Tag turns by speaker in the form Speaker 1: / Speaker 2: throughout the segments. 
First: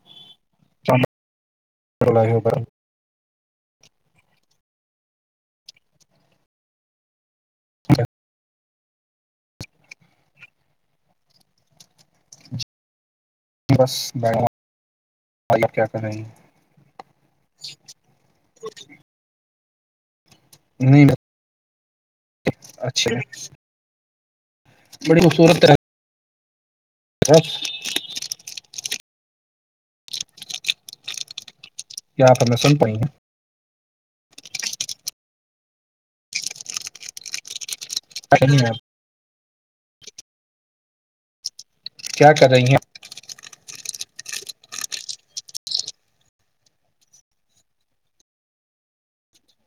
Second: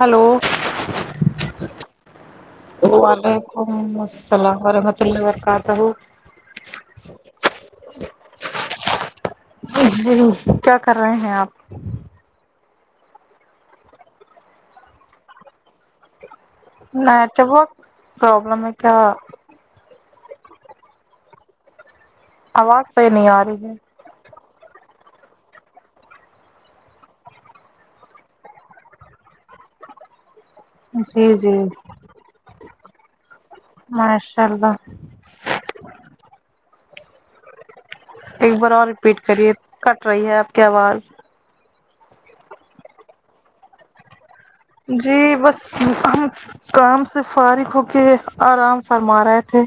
Speaker 1: Hello وعلیکم السلام ورحمۃ اللہ ورکاتہ-
Speaker 2: [unintelligible]
Speaker 1: گ کیا کر رہے ہیں اپ-
Speaker 2: بس ب ب کیا کریں گے [unintelligible]
Speaker 1: نیٹورک پرابلم ہے کیا-
Speaker 2: نہیں ب-
Speaker 1: آواز صحی نہیں آ رہی ہے-
Speaker 2: بڑی خبصورت رہ- سس [unintelligible]
Speaker 1: جی- جی
Speaker 2: کیا آپ ہمیں سن پائی ہیں [unintelligible]
Speaker 1: ماشاءاللہ- ایک بار
Speaker 2: ہیں
Speaker 1: اور رپیٹ کریے کٹ رہی ہے آپ کی آواز-
Speaker 2: کیا کر رہیں ہیں?
Speaker 1: جی بس ہم- کام سے فارغ ہو کے آرام فرما رہے تھے-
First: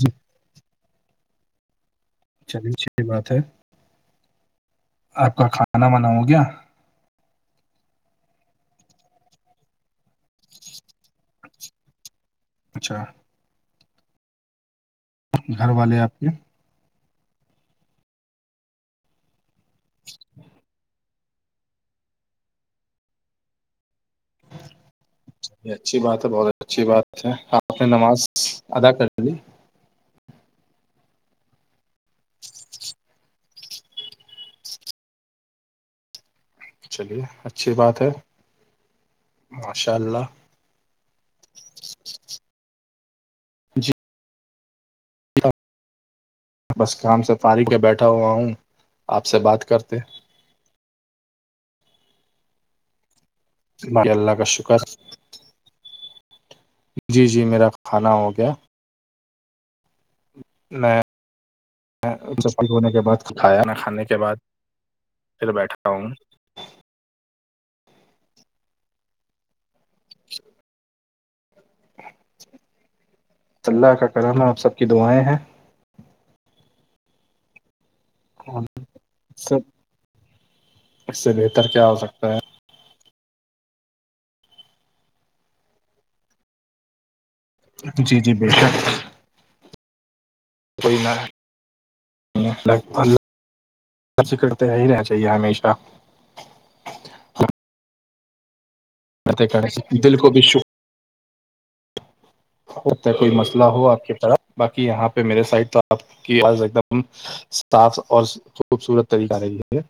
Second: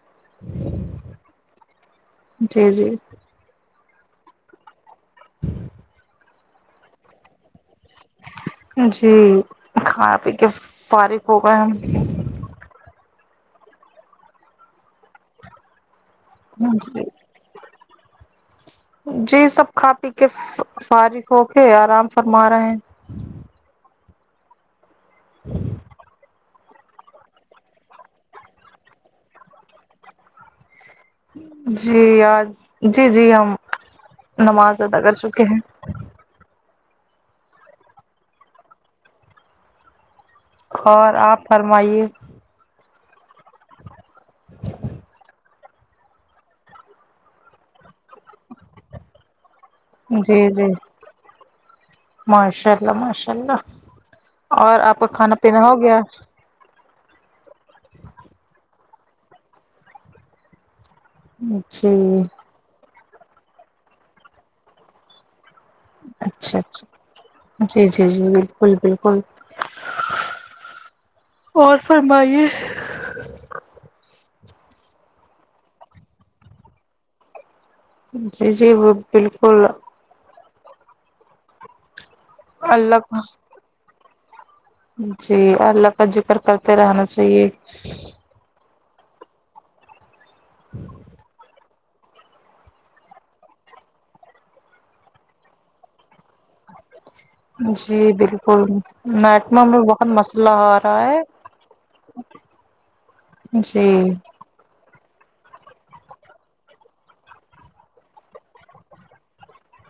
Speaker 2: جی
Speaker 1: [inaudible] جی جی
Speaker 2: چلیےچحھی بات ہے آپ کا کھانا بنا ہو گیا-
Speaker 1: جی کھانا پی کے فارغ ہو گئے ہیں-
Speaker 2: اچھا گھر والے آپ کے
Speaker 1: ہ جی جی سب کھا پی کے فارغ ہو کے آرام فرما رہے ہیں
Speaker 2: اچھی بات ہے بہت اچھی بات ہے آپ نے نماز ادا کر لی
Speaker 1: جی آج جی جی ہم نماز ادا کر چکے ہیں
Speaker 2: چلیے اچھی بات ہے ماشاء اللہ
Speaker 1: اور آپ فرمائیے
Speaker 2: جی
Speaker 1: [inaudible]
Speaker 2: بس کام سے فارغ میں بیٹھا ہوا ہوں آپ سے بات کرتے
Speaker 1: جی جی ماشاء اللہ ماشاء
Speaker 2: باقی کا
Speaker 1: اللہ اور
Speaker 2: شکر
Speaker 1: آپ کا کھانا پینا ہو گیا
Speaker 2: جی جی میرا کھانا ہو گیا میں
Speaker 1: جی
Speaker 2: ہونے کے بعد کھایا نہ کھانے کے بعد پھر بیٹھا ہوں
Speaker 1: اچھا اچھا جی جی جی بالکل بالکل اور فرمائیے
Speaker 2: اللہ کا کرلم ہے آب سب کی دعائیں ہیں
Speaker 1: جی
Speaker 2: اور
Speaker 1: جی وہ بالکل
Speaker 2: سب اس سے بہتر کیا ہو سکتا ہے
Speaker 1: اللہ کا جی اللہ کا ذکر کرتے رہنا چاہیے
Speaker 2: جی جی بالکل کوئینا اللہ کررتے رہ ہی نہیں چاہیے ہمیشہ
Speaker 1: جی بالکل نیٹم میں بہت
Speaker 2: دل کو بھی
Speaker 1: مسئلہ
Speaker 2: شکر
Speaker 1: آ رہا ہے
Speaker 2: اتا کوئی مسئلہ ہو آپ
Speaker 1: جی
Speaker 2: کی طرح باقی یہاں پہ میرے سائڈ تو آپ کی آ ایک دم صاف اور خوبصورت طریقہ رہ ہے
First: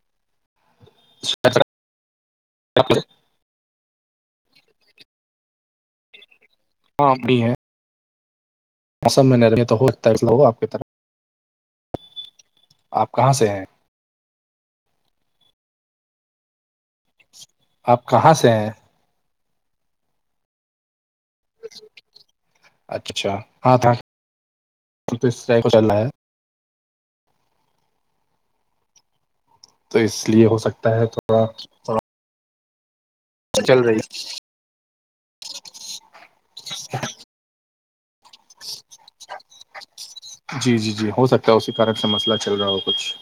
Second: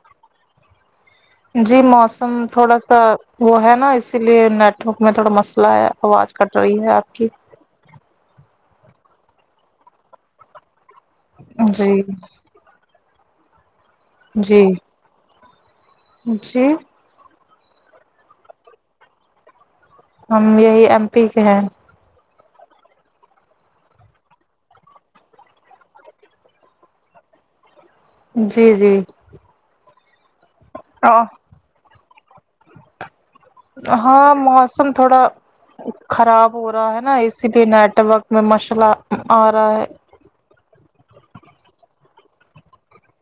Speaker 1: [inaudible] جی موسم تھوڑا سا وہ ہے نا اسی لیے نیٹورک میں تھوڑا مسئلہ ہے آواز کٹ رہی ہے آپ کی
Speaker 2: م میں ہو آپ کی طرف
Speaker 1: جی
Speaker 2: آپ کہاں سے ہیں
Speaker 1: جی جی
Speaker 2: آپ کہاں سے ہیں
Speaker 1: ہم یہی ایم پی کے ہیں
Speaker 2: اچھا ہاں ط چل رہا ہے
Speaker 1: جی جی
Speaker 2: تو اس لیے ہو سکتا ہے تھوڑا چل رہی
Speaker 1: ہاں موسم تھوڑا خراب ہو رہا ہے نا اسی لیے نیٹورک میں ماشاء اللہ
Speaker 2: [unintelligible] جی جی جی ہو سکتا ہے اسی کارن سے مسئلہ چل رہا ہو کچھ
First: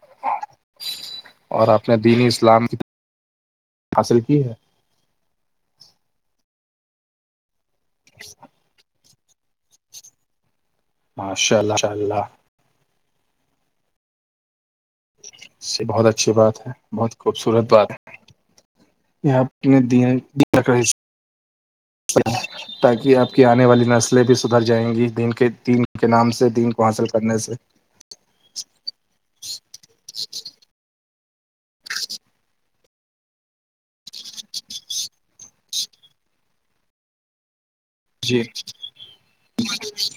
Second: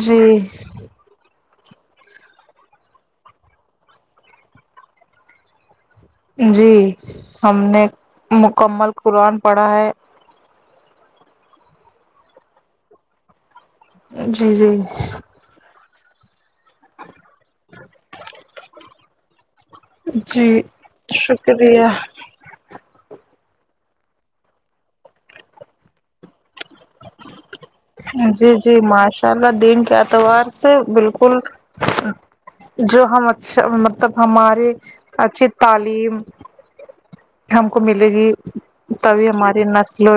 Speaker 1: جی
Speaker 2: اور آپ نے دینی اسلام حاصل کی ہے
Speaker 1: جی ہم نے مکمل قرآن پڑھا ہے
Speaker 2: ماشاء اللہ شاء اللہ
Speaker 1: جی جی
Speaker 2: یہ بہت اچھی بات ہے بہت خوبصورت بات ہے یہ آپ نے دین
Speaker 1: جی شکریہ
Speaker 2: تاکہ آپ کی آنے والی نسلیں بھی سدھر جائیں گی دین کے دین کے نام سے دین کو حاصل کرنے سے
Speaker 1: جی جی ماشاء اللہ دن کے اعتبار سے بالکل جو ہم اچھا مطلب ہماری اچھی تعلیم ہم کو ملے گی
Speaker 2: جی
Speaker 1: تبھی ہماری نسل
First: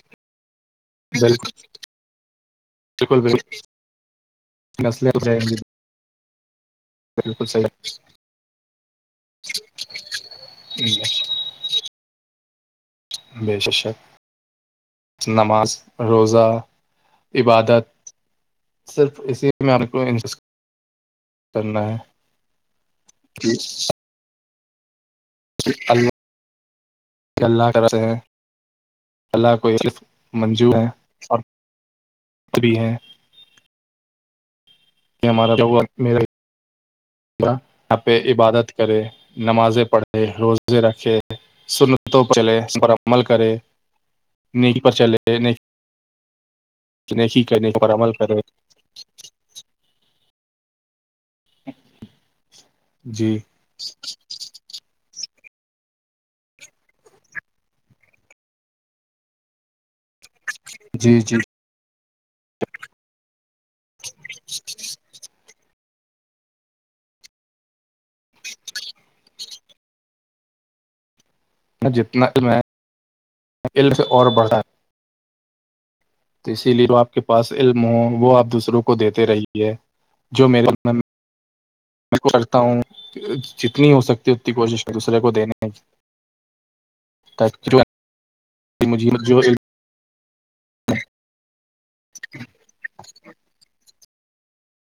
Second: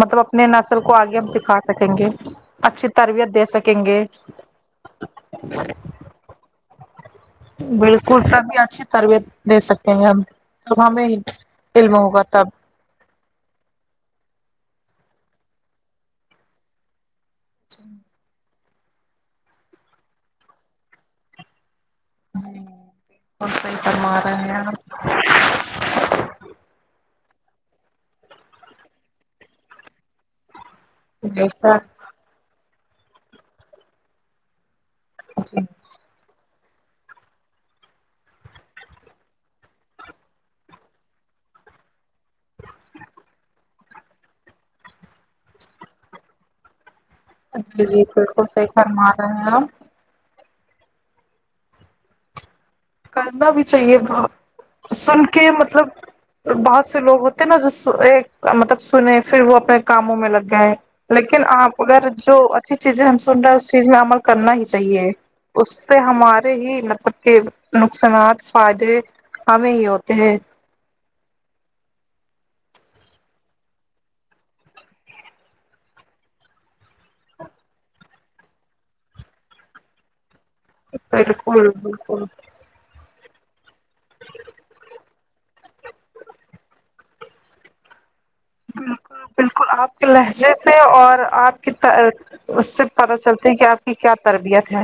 Speaker 1: مطلب اپنے نسل کو آگے ہم
Speaker 2: بالکل
Speaker 1: سکھا سکیں گے اچھی تربیت دے سکیں گے
Speaker 2: کسل ب رہ
Speaker 1: بالکل سب بھی اچھی تربیت دے سکتے ہیں ہم تو ہمیں دل بہ ہو کاا تب
Speaker 2: بے ش شک نماز روزہ عبادت صرف اسی میں کو کرنا ہے
Speaker 1: جی ب اور صحی فرما رہے ہیں ن
Speaker 2: اللہ کہ اللہ کرتے ہیں اللہ کو ایکف منجو ہے اور
Speaker 1: جیشا
Speaker 2: بھی ہیں ہمارا تو میرا یہاں پہ عبادت کرے نمازیں پڑھے روزے رکھے سن چلے ہم پر عمل کرے نہیں پر چلے نہیں جشی کرنے
Speaker 1: جی
Speaker 2: پر
Speaker 1: جی
Speaker 2: عمل کرے
Speaker 1: بالکل صحیح فرما رہے ہیں
Speaker 2: [unintelligible]
Speaker 1: کرنا بھی چاہیے سن کے مطلب بہت سے لوگ ہوتے ہیں نا جو مطلب سنے پھر وہ اپنے کاموں میں لگ گئے
Speaker 2: جی جی
Speaker 1: لیکن آپ اگر جو اچھی چیزیں ہم سن رہا ہے اس چیز میں عمل کرنا ہی چاہیے اس سے ہمارے ہی مطلب کہ نقصانات فائدے ہمیں ہی ہوتے ہیں
Speaker 2: جتنا علم ہے علم سے اور بڑھا ہے تو اسی لیے جو آپ کے پاس علم ہو وہ آپ دوسروں کو دیتے رہیے جو میرے
Speaker 1: بالکل بالکل
Speaker 2: تا ہوں جتنی ہو سکتی اتنی کوشش دوسرے کو دینے [unintelligible] مجھے
Speaker 1: بالکل
Speaker 2: جو علم
Speaker 1: بالکل آپ کے لہجے سے اور آپ اس سے پتہ چلتا ہے کہ آپ کی کیا تربیت ہے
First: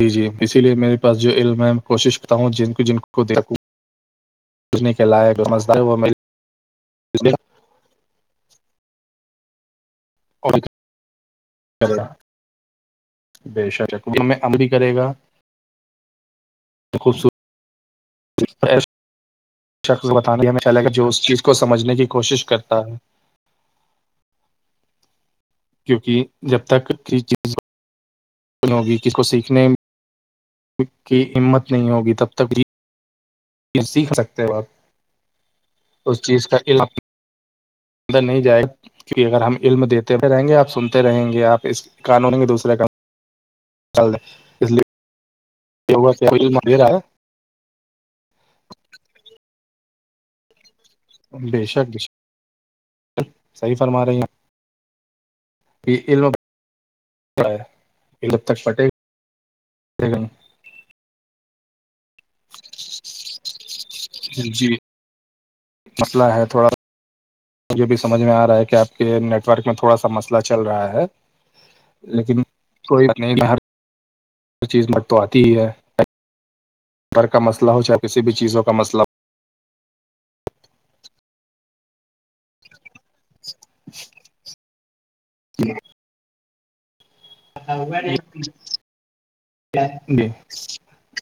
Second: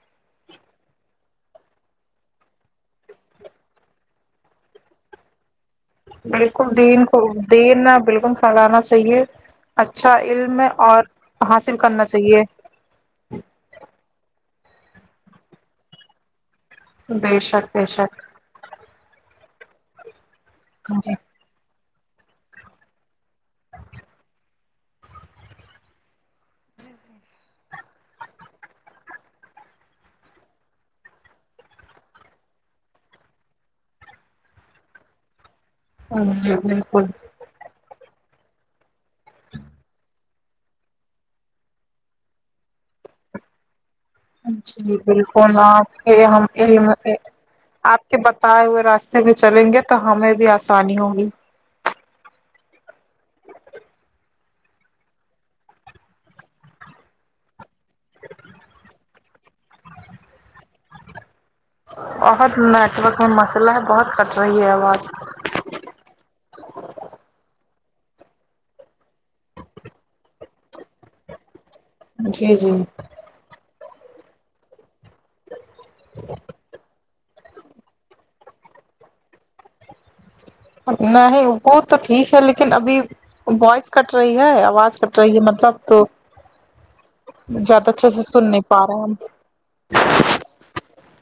Speaker 2: جی جی اسی لیے میرے پاس جو علم ہے کوشش کرتا ہوں جن جن کو دیکھ سوچنے کے لائق ہے وہ
Speaker 1: بالکل دین کو دین نہ بالکل کھلانا چاہیے اچھا علم اور حاصل کرنا چاہیے
Speaker 2: بے شک میں ام بھی کرے گا
Speaker 1: بے شک بے شک
Speaker 2: ص بتانے جو
Speaker 1: جی
Speaker 2: اس چیز کو سمجھنے کی کوشش کرتا ہے کیونکہ جب تک ک چیز ہوگی کسی کو سیکھنے کی ہمت نہیں ہوگی تب تک یہ سیکھ سکتے ہو آپ اس چیز
Speaker 1: جی
Speaker 2: کا عام
Speaker 1: بالکل
Speaker 2: اد نہیں جائے کی اگر ہم علم دیتے رہیں گے آپ سنتے رہیں گے آپ اس قانون گے دوسرےان چلد
Speaker 1: جی بالکل آپ کے ہم
Speaker 2: دے
Speaker 1: علم
Speaker 2: رہا
Speaker 1: سے آپ کے بتائے ہوئے راستے میں چلیں گے تو ہمیں بھی آسانی ہوگی
Speaker 2: بے شک صحیح فرما رہی ہیں علم [inaudible]
Speaker 1: بہت نیٹ ورک میں مسئلہ بہت کٹ رہی
Speaker 2: جی
Speaker 1: ہے آواز
Speaker 2: مسئلہ ہے تھوڑا مجھے بھی سمجھ میں آ رہا ہے کہ آپ کے نیٹ ورک میں تھوڑا سا مسئلہ چل رہا ہے لیکن
Speaker 1: جی جی
Speaker 2: کوئی نہیں ہر چیز میں تو آتی ہی ہے
Speaker 1: [inaudible]
Speaker 2: گھر کا مسلہ ہو چاہے کسی بھی چیزوں کا مسلہ ہو
Speaker 1: نہیں ہی وہ تو ٹھیک ہے لیکن ابھی وائس کٹ رہی ہے آواز کٹ رہی ہے
Speaker 2: ہو،
Speaker 1: مطلب تو زیادہ اچھے سے سن نہیں پا رہے ہم
Speaker 2: جی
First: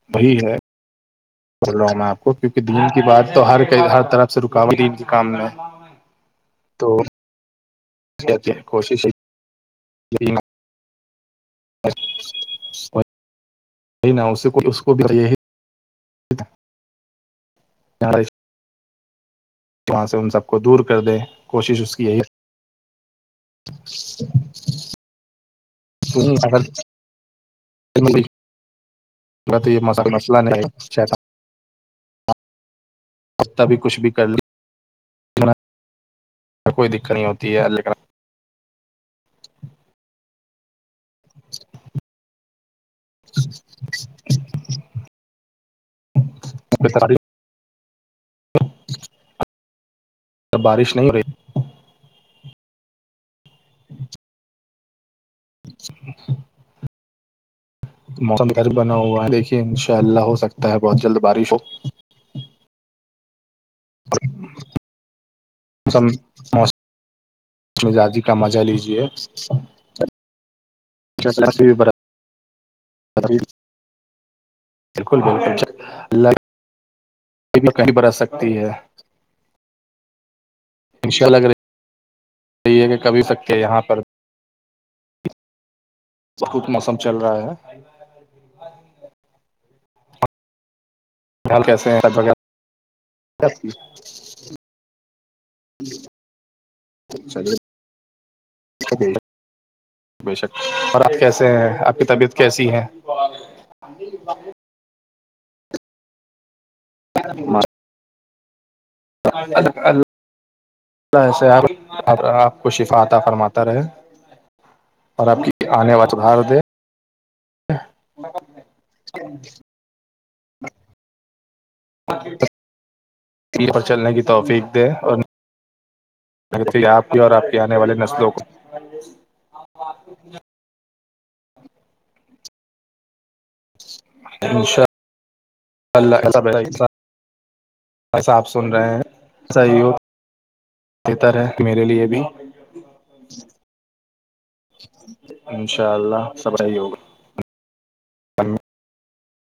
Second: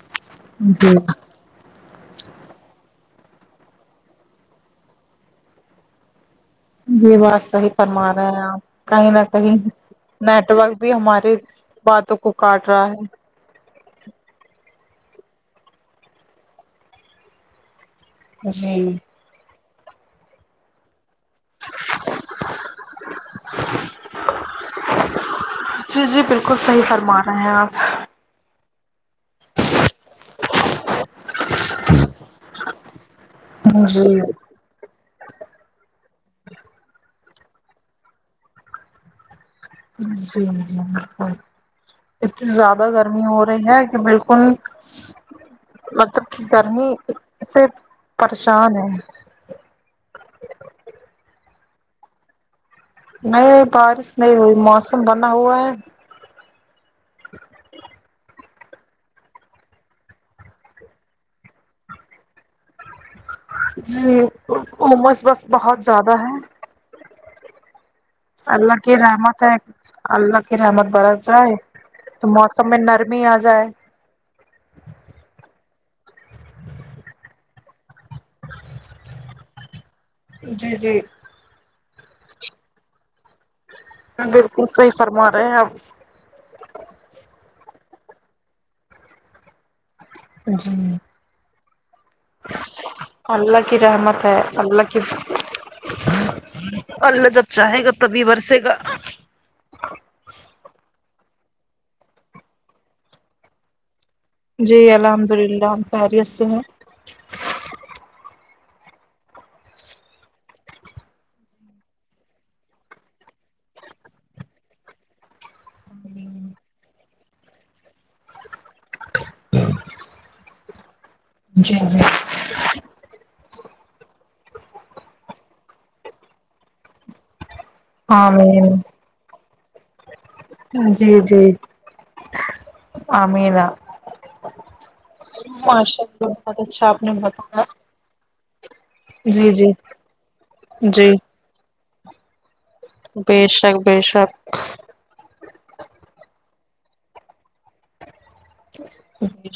Speaker 1: [inaudible]
Speaker 2: چلو میں آپ کو کیوںکہ دین کی بات تو ہر ہر طرف سے رکاوٹ دین کے کام میں ہے
Speaker 1: [inaudible] یہ بات صحیح فرما رہے ہیں آپ
Speaker 2: کوشش
Speaker 1: کہیں نہ کہیں نیٹورک بھی ہمارے
Speaker 2: [inaudible]
Speaker 1: باتوں کو کاٹ رہا ہے
Speaker 2: اس کو بھی یہی [inaudible]
Speaker 1: جی
Speaker 2: وہاں سے ان سب کو دور کر دیں کوشش اس کی یہی [inaudible]
Speaker 1: جی جی
Speaker 2: یہی اگر
Speaker 1: بالکل صحیح فرما رہے ہیں آپ
Speaker 2: [inaudible]
Speaker 1: [inaudible] جی
Speaker 2: [inaudible]
Speaker 1: جی اتنی زیادہ گرمی ہو رہی ہے کہ بالکل مطلب کہ گرمی
Speaker 2: لیکن
Speaker 1: سے پریشان ہے
Speaker 2: بارش نہیں ہو رہی
Speaker 1: نہیں بارش نہیں ہوئی موسم بنا ہوا ہے
Speaker 2: [inaudible] موسم گر بنا ہوا ہے دیکھے انشاء اللہ ہو سکتا ہے بہت جلد بارش ہو
Speaker 1: جی موموز بس بہت
Speaker 2: موسم
Speaker 1: زیادہ ہیں
Speaker 2: موسم [inaudible]
Speaker 1: اللہ کی
Speaker 2: لیجیے
Speaker 1: رحمت ہے اللہ کی رحمت برس رہا ہے تو موسم میں نرمی آ جائے
Speaker 2: بالکل بالکل [inaudible] سکتی ہے
Speaker 1: جی جی
Speaker 2: [inaudible]
Speaker 1: بالکل صحیح فرما رہے ہیں آپ
Speaker 2: بہت موسم چل رہا ہے [inaudible]
Speaker 1: جی
Speaker 2: [inaudible] کیسے ہیں
Speaker 1: اللہ کی رحمت ہے اللہ کی اللہ جب چاہے گا تبھی برسے گا
Speaker 2: بے شک اور آپ کیسے ہیں آپ کی طبیعت کیسی ہے
Speaker 1: جی الحمد للہ ہم خیریت سے ہیں
Speaker 2: [inaudible] [inaudible] اللہ آپ کو شفا عطا فرماتا رہے اور آپ کی آنے [inaudible] دے [inaudible] جچھ
Speaker 1: جی جی
Speaker 2: پر چلنے کی توفیق دے اور آپ کی اور آپ کے آنے والے نسلوں
Speaker 1: آمین جی جی عمینا
Speaker 2: انشاء
Speaker 1: ماشاء اللہ بہت اچھا آپ نے بتاا
Speaker 2: بس آپ سن رہے ہیں سی ہو
Speaker 1: جی
Speaker 2: بہتر ہے میرے لیے بھی
Speaker 1: ب شک بے شک
Speaker 2: انشاء اللہ سب صحی ہوگا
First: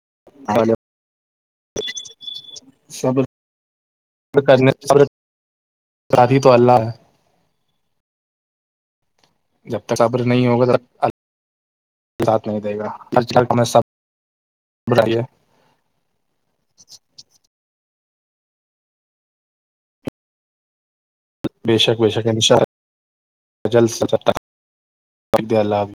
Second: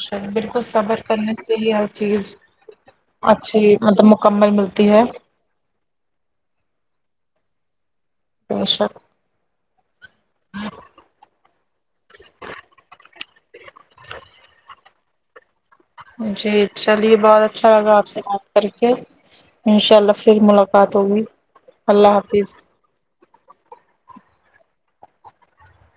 Speaker 1: جیر بالکل صبر کرنے سے ہی ہر چیز
Speaker 2: صبر
Speaker 1: اچھی مطلب مکمل ملتی ہے
Speaker 2: سادھی تو اللہ
Speaker 1: پیشا
Speaker 2: جب تک صبر نہیں ہوگا ساتھ میں نہیں دے گا آج کل میں سب بٹھائیے
Speaker 1: جی چلیے بہت اچھا لگا آپ سے بات کر کے انشاء اللہ پھر ملاقات ہوگی
Speaker 2: بے شک ب
Speaker 1: اللہ
Speaker 2: شک انا
Speaker 1: حافظ
Speaker 2: ال جلد اللہ حافظ